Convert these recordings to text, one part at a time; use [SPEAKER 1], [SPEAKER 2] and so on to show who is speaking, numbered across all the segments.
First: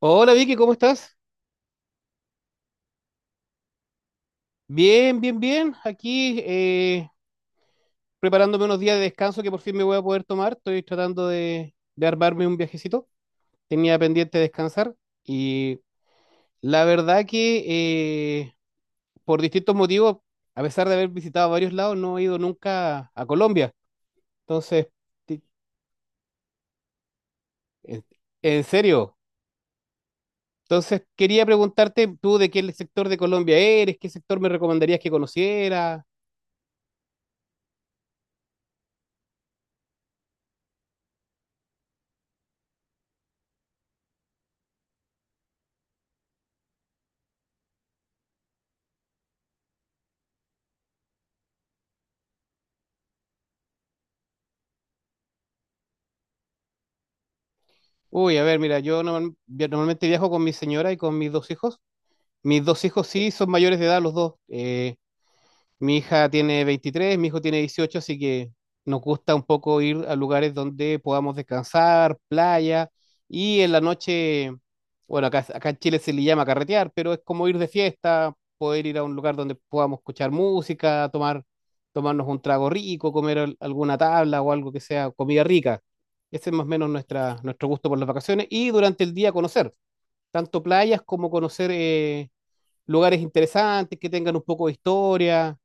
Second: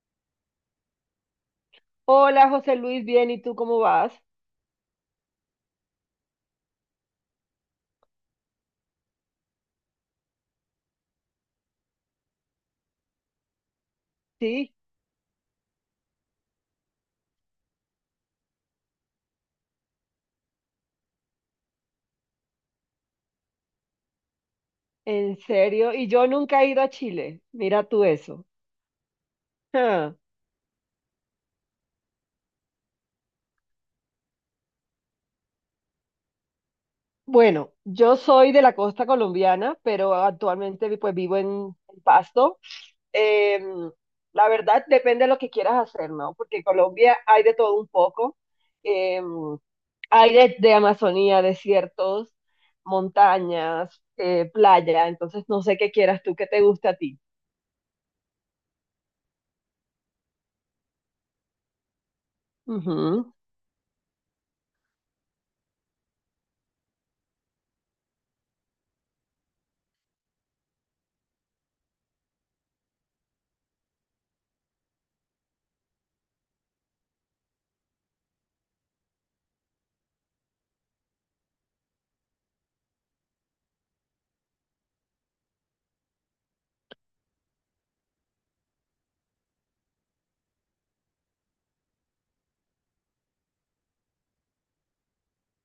[SPEAKER 1] Hola Vicky, ¿cómo estás?
[SPEAKER 2] Hola José Luis, bien, ¿y tú cómo vas?
[SPEAKER 1] Bien, bien, bien. Aquí preparándome unos días de descanso que por fin me voy a poder tomar. Estoy tratando de armarme un viajecito. Tenía pendiente
[SPEAKER 2] Sí,
[SPEAKER 1] descansar y la verdad que por distintos motivos, a pesar de haber visitado varios lados, no he ido nunca a Colombia. Entonces,
[SPEAKER 2] en
[SPEAKER 1] ti-
[SPEAKER 2] serio, y yo nunca he ido a Chile, mira tú
[SPEAKER 1] en,
[SPEAKER 2] eso.
[SPEAKER 1] en serio.
[SPEAKER 2] Ah,
[SPEAKER 1] Entonces, quería preguntarte tú de qué sector de Colombia eres, qué sector me recomendarías que conociera.
[SPEAKER 2] bueno, yo soy de la costa colombiana, pero actualmente pues vivo en Pasto. Em, la verdad depende de lo que quieras hacer, ¿no? Porque en Colombia hay de todo un poco. Em, Hay de Amazonía, desiertos, montañas, playa, entonces no sé qué quieras tú, qué te gusta a ti.
[SPEAKER 1] Uy, a ver, mira, yo normalmente viajo con mi señora y con mis dos hijos. Mis dos hijos sí
[SPEAKER 2] Ujú.
[SPEAKER 1] son mayores de edad los dos. Mi hija tiene 23, mi hijo tiene 18, así que nos gusta un poco ir a lugares donde podamos descansar, playa, y en la noche, bueno, acá en Chile se le llama carretear, pero es como ir de fiesta, poder ir a un lugar donde podamos escuchar música, tomarnos un trago rico, comer alguna tabla o algo que sea comida rica. Ese es más o menos nuestro gusto por las vacaciones y durante el día conocer, tanto playas como conocer lugares interesantes que tengan un poco de historia.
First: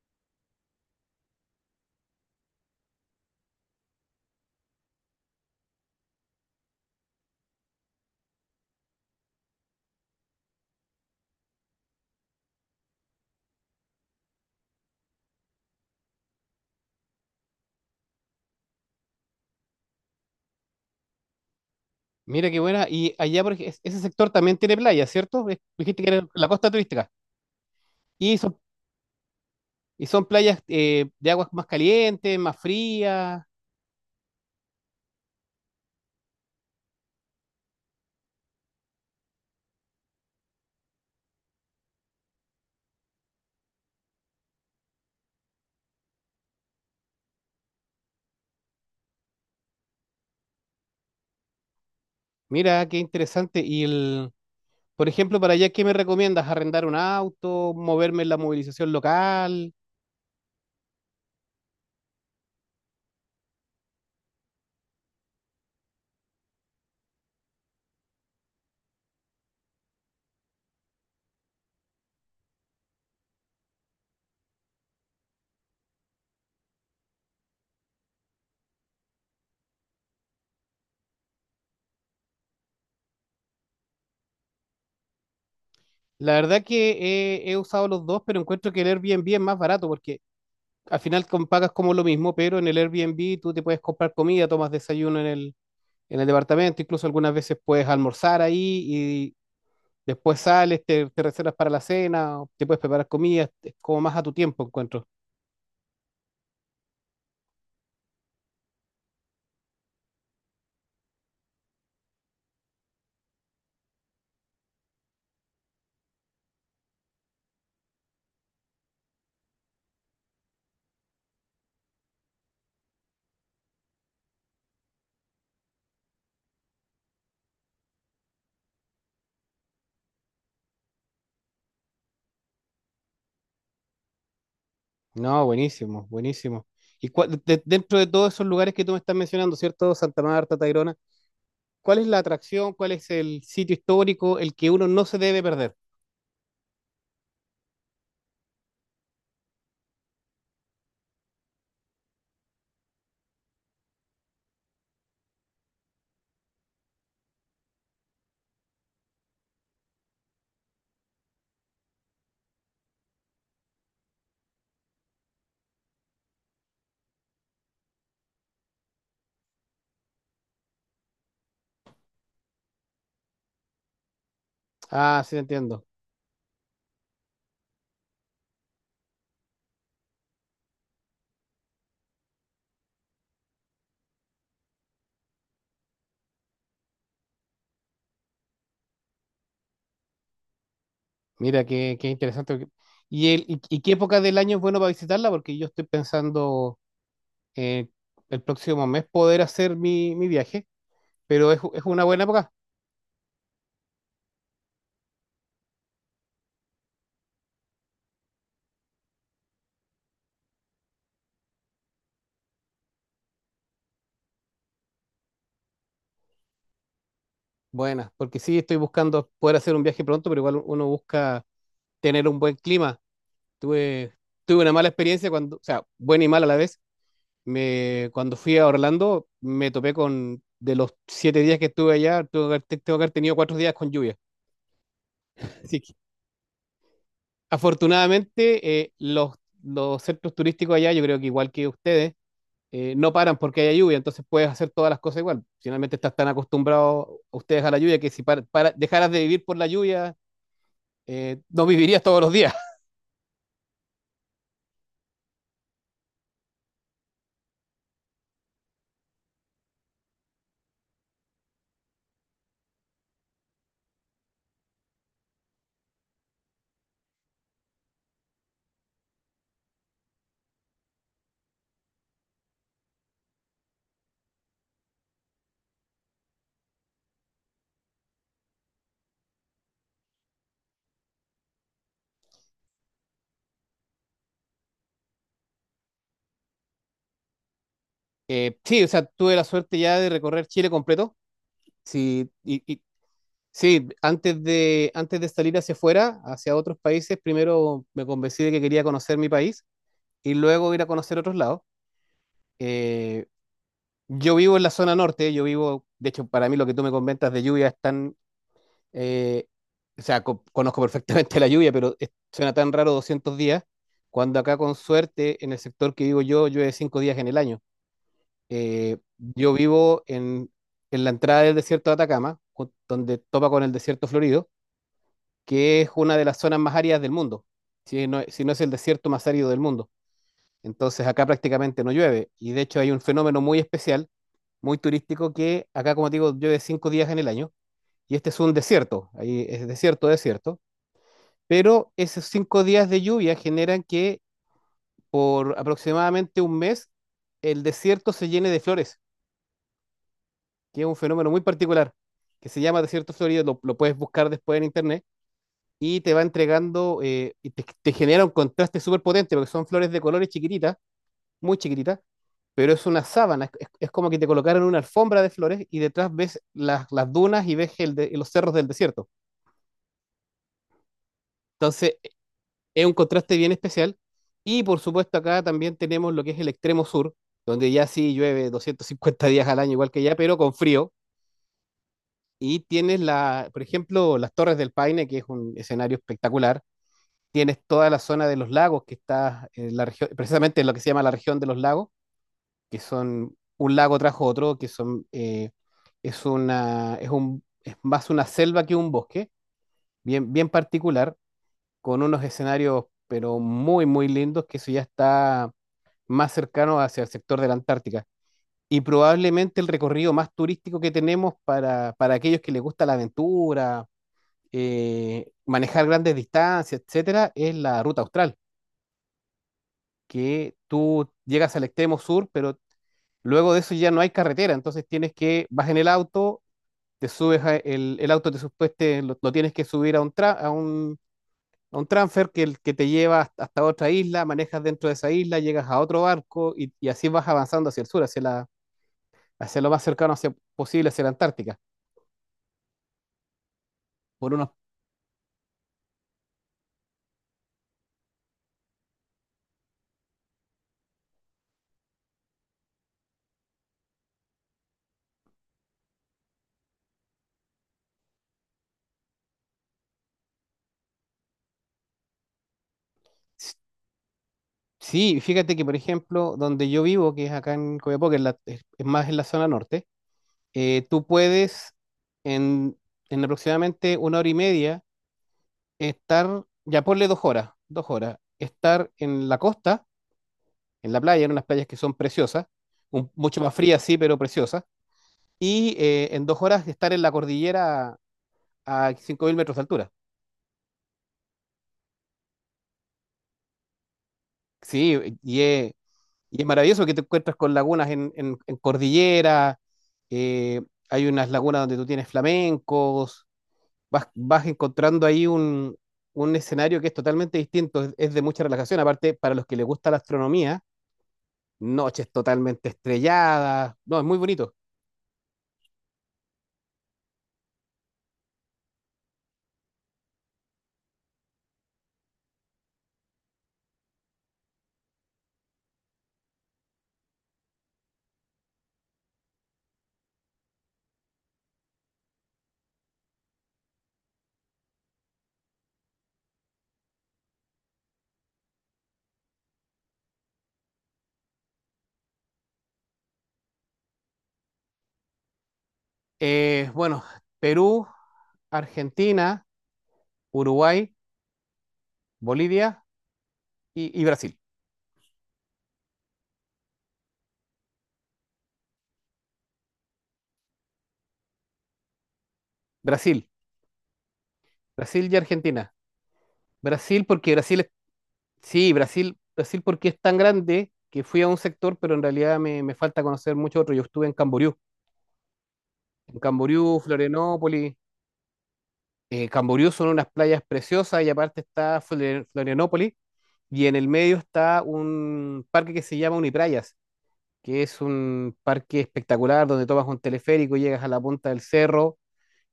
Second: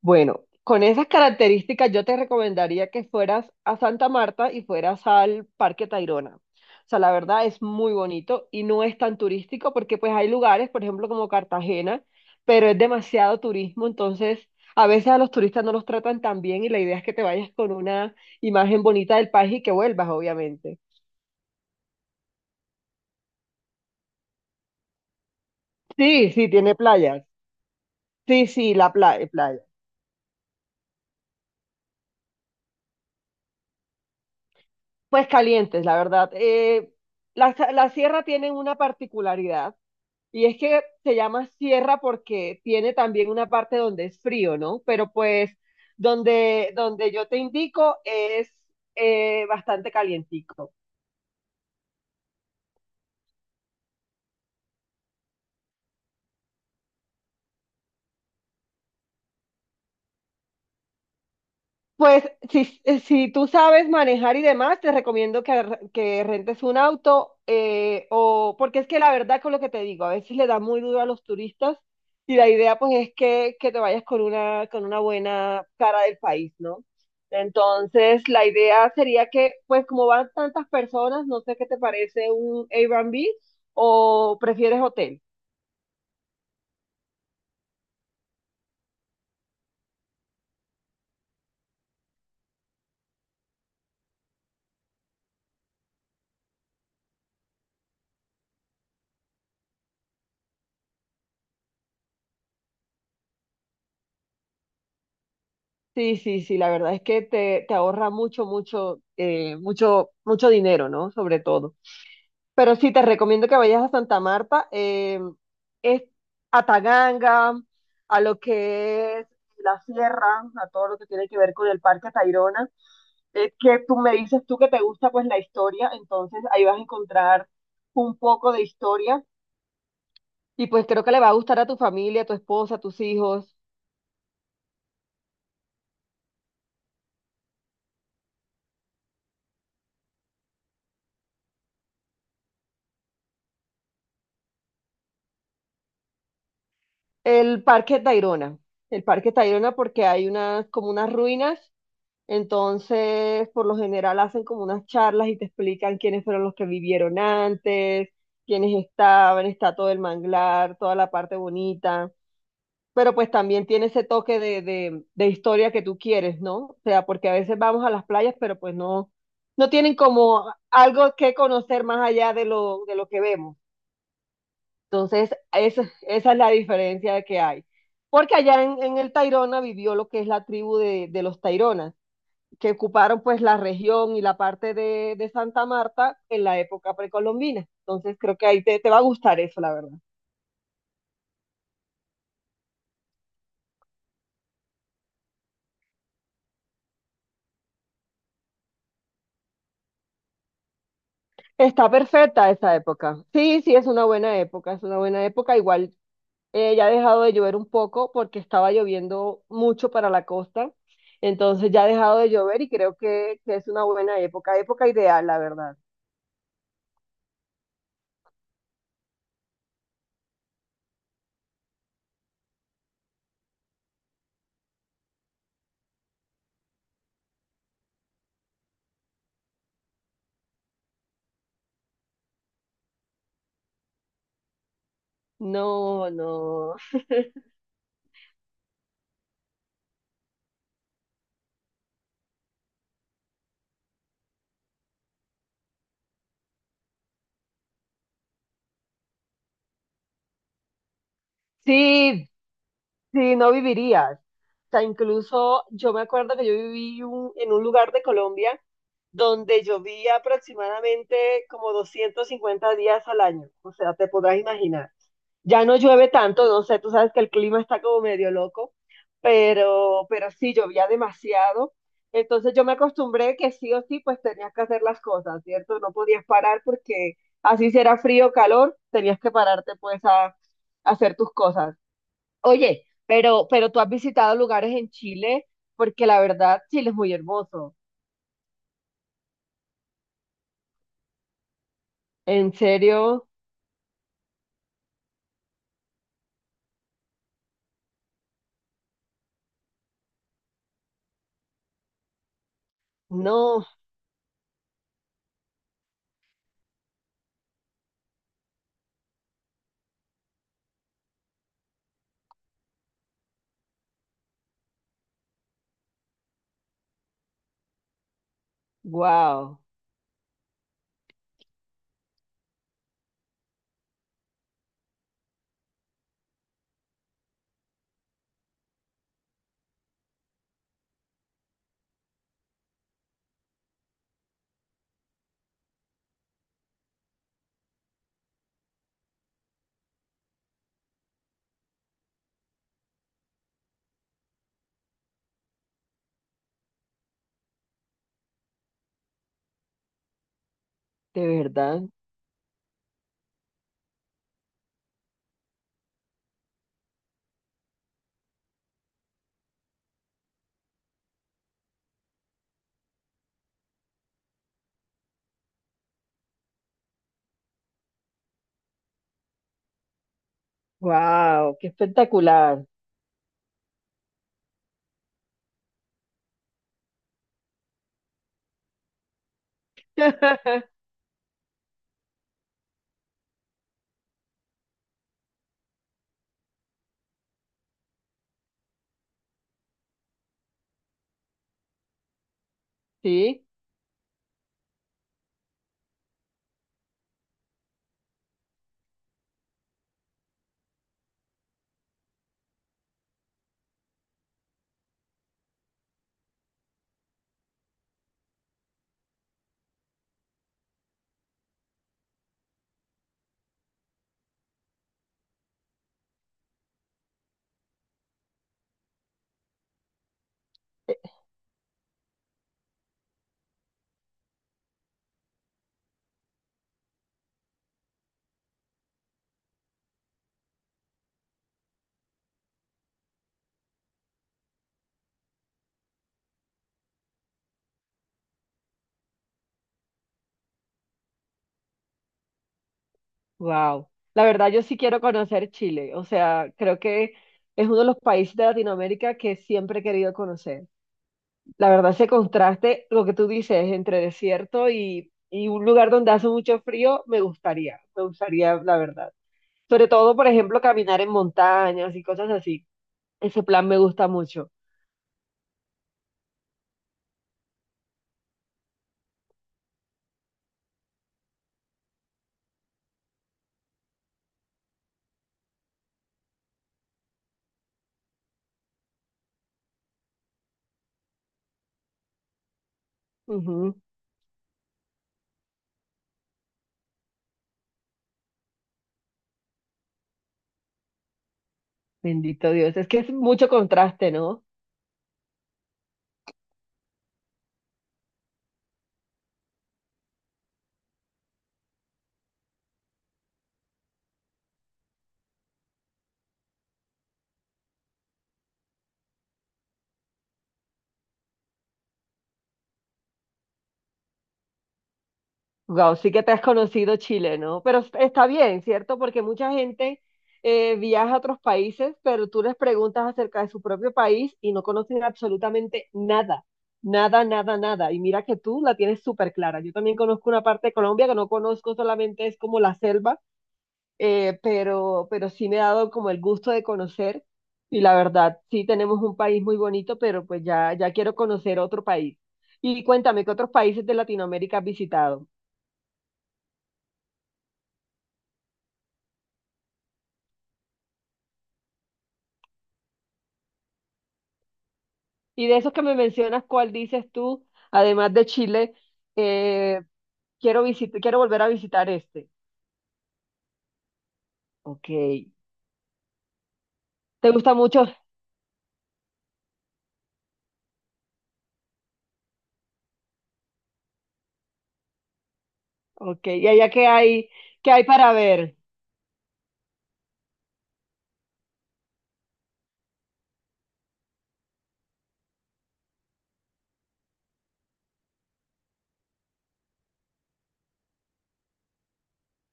[SPEAKER 2] Bueno, con esas características yo te recomendaría que fueras a Santa Marta y fueras al Parque Tayrona. O sea, la verdad es muy bonito y no es tan turístico porque pues hay lugares, por ejemplo, como Cartagena, pero es demasiado turismo, entonces a veces a los turistas no los tratan tan bien y la idea es que te vayas con una imagen bonita del país y que vuelvas, obviamente.
[SPEAKER 1] Mira qué buena. Y allá, ese sector también tiene playas, ¿cierto? Dijiste que era
[SPEAKER 2] Sí,
[SPEAKER 1] la
[SPEAKER 2] sí,
[SPEAKER 1] costa
[SPEAKER 2] tiene
[SPEAKER 1] turística.
[SPEAKER 2] playas.
[SPEAKER 1] Y
[SPEAKER 2] Sí,
[SPEAKER 1] son,
[SPEAKER 2] sí, la playa, playa.
[SPEAKER 1] y son playas de aguas más calientes, más frías.
[SPEAKER 2] Pues calientes, la verdad. La sierra tiene una particularidad. Y es que se llama sierra porque tiene también una parte donde es frío, ¿no? Pero pues donde yo te indico es bastante calientico.
[SPEAKER 1] Mira, qué interesante. Por ejemplo, para allá, ¿qué me recomiendas? ¿Arrendar un auto? ¿Moverme en la movilización local?
[SPEAKER 2] Pues si, si tú sabes manejar y demás, te recomiendo que rentes un auto o porque es que la verdad con lo que te digo, a veces le da muy duro a los turistas y la idea pues es que te vayas con con una buena cara del país, ¿no? Entonces la idea sería que pues como van tantas personas, no sé qué te parece un Airbnb o prefieres hotel.
[SPEAKER 1] La verdad que he usado los dos, pero encuentro que el Airbnb es más barato porque al final pagas como lo mismo, pero en el Airbnb tú te puedes comprar comida, tomas desayuno en el departamento, incluso algunas veces puedes almorzar ahí. Después sales, te reservas para la cena, o te puedes preparar comidas, es como más a tu tiempo encuentro.
[SPEAKER 2] Sí, sí, sí, la verdad es que te ahorra mucho, mucho, mucho, mucho dinero, ¿no? Sobre todo. Pero sí, te recomiendo que vayas a Santa Marta, es a Taganga, a lo que es la sierra, a todo lo que tiene que ver con el Parque Tayrona. Es que tú me dices tú que te gusta pues la historia, entonces ahí vas a encontrar un poco de historia y pues creo que le va a gustar a tu familia, a tu esposa, a tus hijos.
[SPEAKER 1] No, buenísimo, buenísimo. Y dentro de todos esos lugares que tú me estás mencionando, ¿cierto? Santa Marta, Tayrona, ¿cuál es la atracción? ¿Cuál es el sitio histórico, el que uno no se debe perder?
[SPEAKER 2] El Parque Tayrona, el Parque Tayrona porque hay unas como unas ruinas. Entonces, por lo general hacen como unas charlas y te explican quiénes fueron los que vivieron antes, quiénes estaban, está todo el manglar, toda la parte bonita. Pero pues también tiene ese toque de historia que tú quieres, ¿no? O sea, porque a veces vamos a las playas, pero pues no, no tienen como algo que conocer más allá de lo que vemos.
[SPEAKER 1] Ah,
[SPEAKER 2] Entonces,
[SPEAKER 1] sí, entiendo.
[SPEAKER 2] esa es la diferencia que hay. Porque allá en el Tayrona vivió lo que es la tribu de los Taironas que ocuparon pues la región y la parte de Santa Marta en la época precolombina. Entonces creo que ahí te va a gustar eso, la verdad.
[SPEAKER 1] Mira, qué interesante. ¿Y, y qué época del año es bueno para visitarla? Porque yo estoy pensando eh, el próximo mes poder hacer mi viaje, pero es
[SPEAKER 2] Está
[SPEAKER 1] una buena
[SPEAKER 2] perfecta
[SPEAKER 1] época.
[SPEAKER 2] esa época. Sí, sí, es una buena época, es una buena época. Igual ya ha dejado de llover un poco porque estaba lloviendo mucho para la costa. Entonces ya ha dejado de llover y creo que es una buena época, época ideal, la verdad.
[SPEAKER 1] Buenas, porque sí estoy buscando poder hacer un viaje pronto, pero igual uno busca tener un buen clima. Tuve, tuve una mala experiencia cuando, o sea, buena y mala a la vez. Cuando fui a Orlando, me topé con, de los 7 días que estuve allá, tengo que haber tenido 4 días con lluvia. Así que,
[SPEAKER 2] No, no.
[SPEAKER 1] afortunadamente, los centros turísticos allá, yo creo que igual que ustedes, no paran porque haya lluvia, entonces puedes hacer todas las cosas igual. Finalmente estás tan acostumbrados ustedes a la lluvia que si dejaras de vivir por la lluvia, no vivirías todos
[SPEAKER 2] Sí,
[SPEAKER 1] los días.
[SPEAKER 2] sí, no vivirías. O sea, incluso yo me acuerdo que yo en un lugar de Colombia donde llovía aproximadamente como 250 días al año. O sea, te podrás imaginar. Ya no llueve tanto, no sé, tú sabes que el clima está como medio loco, pero sí llovía demasiado. Entonces yo me acostumbré que sí o sí, pues tenías que hacer las cosas, ¿cierto? No podías parar porque así si era frío o calor, tenías que pararte pues a hacer tus cosas. Oye, pero tú has visitado lugares en Chile, porque la verdad, Chile es muy hermoso.
[SPEAKER 1] Sí, o sea, tuve la suerte ya de recorrer Chile completo. Sí,
[SPEAKER 2] ¿En
[SPEAKER 1] y, y-
[SPEAKER 2] serio?
[SPEAKER 1] sí, antes de salir hacia afuera, hacia otros países, primero me convencí de que quería conocer mi país y luego ir a conocer otros lados. Eh,
[SPEAKER 2] No,
[SPEAKER 1] yo vivo en la zona norte, yo vivo, de hecho, para mí lo que tú me comentas de lluvia es tan, eh, o sea, conozco perfectamente la lluvia, suena tan raro 200 días, cuando acá con suerte en el sector que vivo yo llueve 5 días en el año. Eh, yo
[SPEAKER 2] wow,
[SPEAKER 1] vivo en, en la entrada del desierto de Atacama, donde topa con el desierto florido, que es una de las zonas más áridas del mundo, si no, si no es el desierto más árido del mundo. Entonces acá prácticamente no llueve y de hecho hay un fenómeno muy especial, muy turístico, que acá, como te digo, llueve 5 días en el año y este es un desierto, ahí es desierto, desierto, pero esos 5 días de lluvia generan que por aproximadamente 1 mes el desierto se llene de flores, que es un
[SPEAKER 2] de
[SPEAKER 1] fenómeno muy
[SPEAKER 2] verdad,
[SPEAKER 1] particular, que se llama desierto florido, lo puedes buscar después en internet, y te va entregando, te genera un contraste súper potente, porque son flores de colores chiquititas, muy chiquititas, pero es una sábana, es como que te colocaron una alfombra de flores y detrás ves las dunas y ves los cerros del desierto.
[SPEAKER 2] wow, qué
[SPEAKER 1] Entonces,
[SPEAKER 2] espectacular.
[SPEAKER 1] es un contraste bien especial. Y por supuesto, acá también tenemos lo que es el extremo sur, donde ya sí llueve 250 días al año, igual que allá, pero con frío. Y tienes la, por ejemplo, las Torres del Paine, que es un escenario espectacular. Tienes toda la zona de los lagos que está en la región, precisamente en lo que se llama la región de los lagos, que son
[SPEAKER 2] Sí,
[SPEAKER 1] un lago tras otro, que son es una es más una selva que un bosque, bien bien particular, con unos escenarios pero muy muy lindos, que eso ya está más cercano hacia el sector de la Antártica y probablemente el recorrido más turístico que tenemos para aquellos que les gusta la aventura, manejar grandes distancias, etcétera, es la ruta austral, que tú llegas al extremo sur, pero luego de eso ya no hay carretera, entonces tienes que, vas en el auto, te subes, el auto te supueste, lo tienes que subir a un, a un transfer que, que te lleva hasta otra isla, manejas dentro de esa isla, llegas a otro barco y así vas avanzando hacia el sur, hacia lo más cercano posible hacia la Antártica.
[SPEAKER 2] wow. La
[SPEAKER 1] Por
[SPEAKER 2] verdad,
[SPEAKER 1] unos
[SPEAKER 2] yo sí quiero conocer Chile. O sea, creo que es uno de los países de Latinoamérica que siempre he querido conocer. La verdad, ese contraste, lo que tú dices, entre desierto y un lugar donde hace mucho frío, me gustaría, la verdad. Sobre todo, por ejemplo, caminar en montañas y cosas así. Ese plan me gusta mucho.
[SPEAKER 1] sí, fíjate que, por ejemplo, donde yo vivo, que es acá en Copiapó, que es, es más en la zona norte, eh, tú puedes en, en aproximadamente 1 hora y media estar, ya ponle 2 horas, 2 horas, estar en la costa, en la playa, en unas playas que son preciosas, mucho más
[SPEAKER 2] Ujú.
[SPEAKER 1] frías, sí, pero preciosas, y en 2 horas estar en la cordillera a 5.000 metros de altura.
[SPEAKER 2] Bendito Dios. Es que es mucho contraste, ¿no?
[SPEAKER 1] Sí, y es Y es maravilloso que te encuentras con lagunas en cordillera, eh, hay unas lagunas donde tú tienes flamencos, vas encontrando ahí un escenario que es totalmente distinto, es de mucha relajación, aparte para los que les gusta la astronomía, noches totalmente estrelladas, no, es muy bonito.
[SPEAKER 2] Wow, sí que te has conocido Chile, ¿no? Pero está bien, ¿cierto? Porque mucha gente viaja a otros países, pero tú les preguntas acerca de su propio país y no conocen absolutamente nada. Nada, nada, nada. Y mira que tú la tienes súper clara. Yo también conozco una parte de Colombia que no conozco, solamente es como la selva pero sí me ha dado como el gusto de conocer y la verdad, sí tenemos un país muy bonito, pero pues ya, ya quiero conocer otro país. Y cuéntame, ¿qué otros países de Latinoamérica has visitado?
[SPEAKER 1] Eh, bueno, Perú, Argentina, Uruguay, Bolivia y Brasil.
[SPEAKER 2] Y de esos que me mencionas, ¿cuál dices tú, además de Chile, eh, quiero volver a visitar este?
[SPEAKER 1] Brasil,
[SPEAKER 2] Ok,
[SPEAKER 1] Brasil y Argentina. Brasil
[SPEAKER 2] ¿te
[SPEAKER 1] porque
[SPEAKER 2] gusta
[SPEAKER 1] Brasil es
[SPEAKER 2] mucho?
[SPEAKER 1] sí, Brasil, Brasil porque es tan grande que fui a un sector, pero en realidad me falta conocer mucho otro. Yo estuve en
[SPEAKER 2] Ok, ¿y allá
[SPEAKER 1] Camboriú,
[SPEAKER 2] qué
[SPEAKER 1] Florianópolis.
[SPEAKER 2] hay para ver?
[SPEAKER 1] Camboriú son unas playas preciosas y aparte está Florianópolis y en el medio está un parque que se llama Uniprayas, que es un parque espectacular donde tomas un teleférico, llegas a la punta del cerro,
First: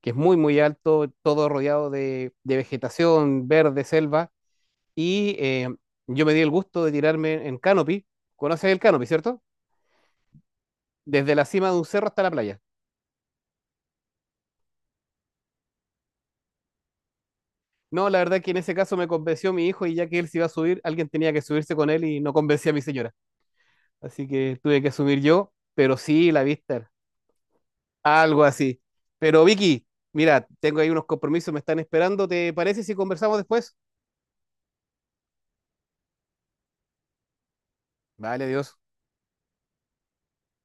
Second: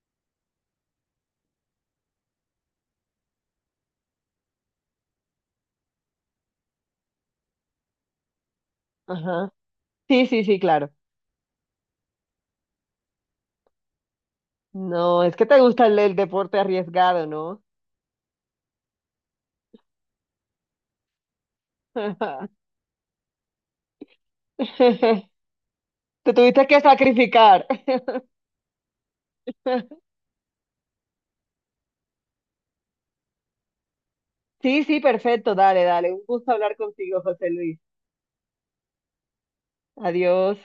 [SPEAKER 1] que es muy, muy alto, todo rodeado de vegetación, verde, selva. Y eh, yo me di el gusto de tirarme en canopy. ¿Conoces el canopy, cierto?
[SPEAKER 2] Ajá. Sí, sí, sí, claro.
[SPEAKER 1] Desde la cima de un cerro hasta la playa.
[SPEAKER 2] No, es que te gusta el deporte arriesgado, ¿no?
[SPEAKER 1] No, la verdad que en ese caso me convenció mi hijo y ya que él se iba a subir, alguien tenía que subirse con él y no convencía a mi señora. Así que tuve que subir yo, pero sí,
[SPEAKER 2] Te
[SPEAKER 1] la
[SPEAKER 2] tuviste que
[SPEAKER 1] vista,
[SPEAKER 2] sacrificar.
[SPEAKER 1] algo así. Pero Vicky, mira, tengo ahí unos compromisos, me están esperando. ¿Te parece si conversamos después?
[SPEAKER 2] Sí, sí, perfecto. Dale, dale. Un gusto hablar contigo, José Luis.
[SPEAKER 1] Vale, adiós.
[SPEAKER 2] Adiós.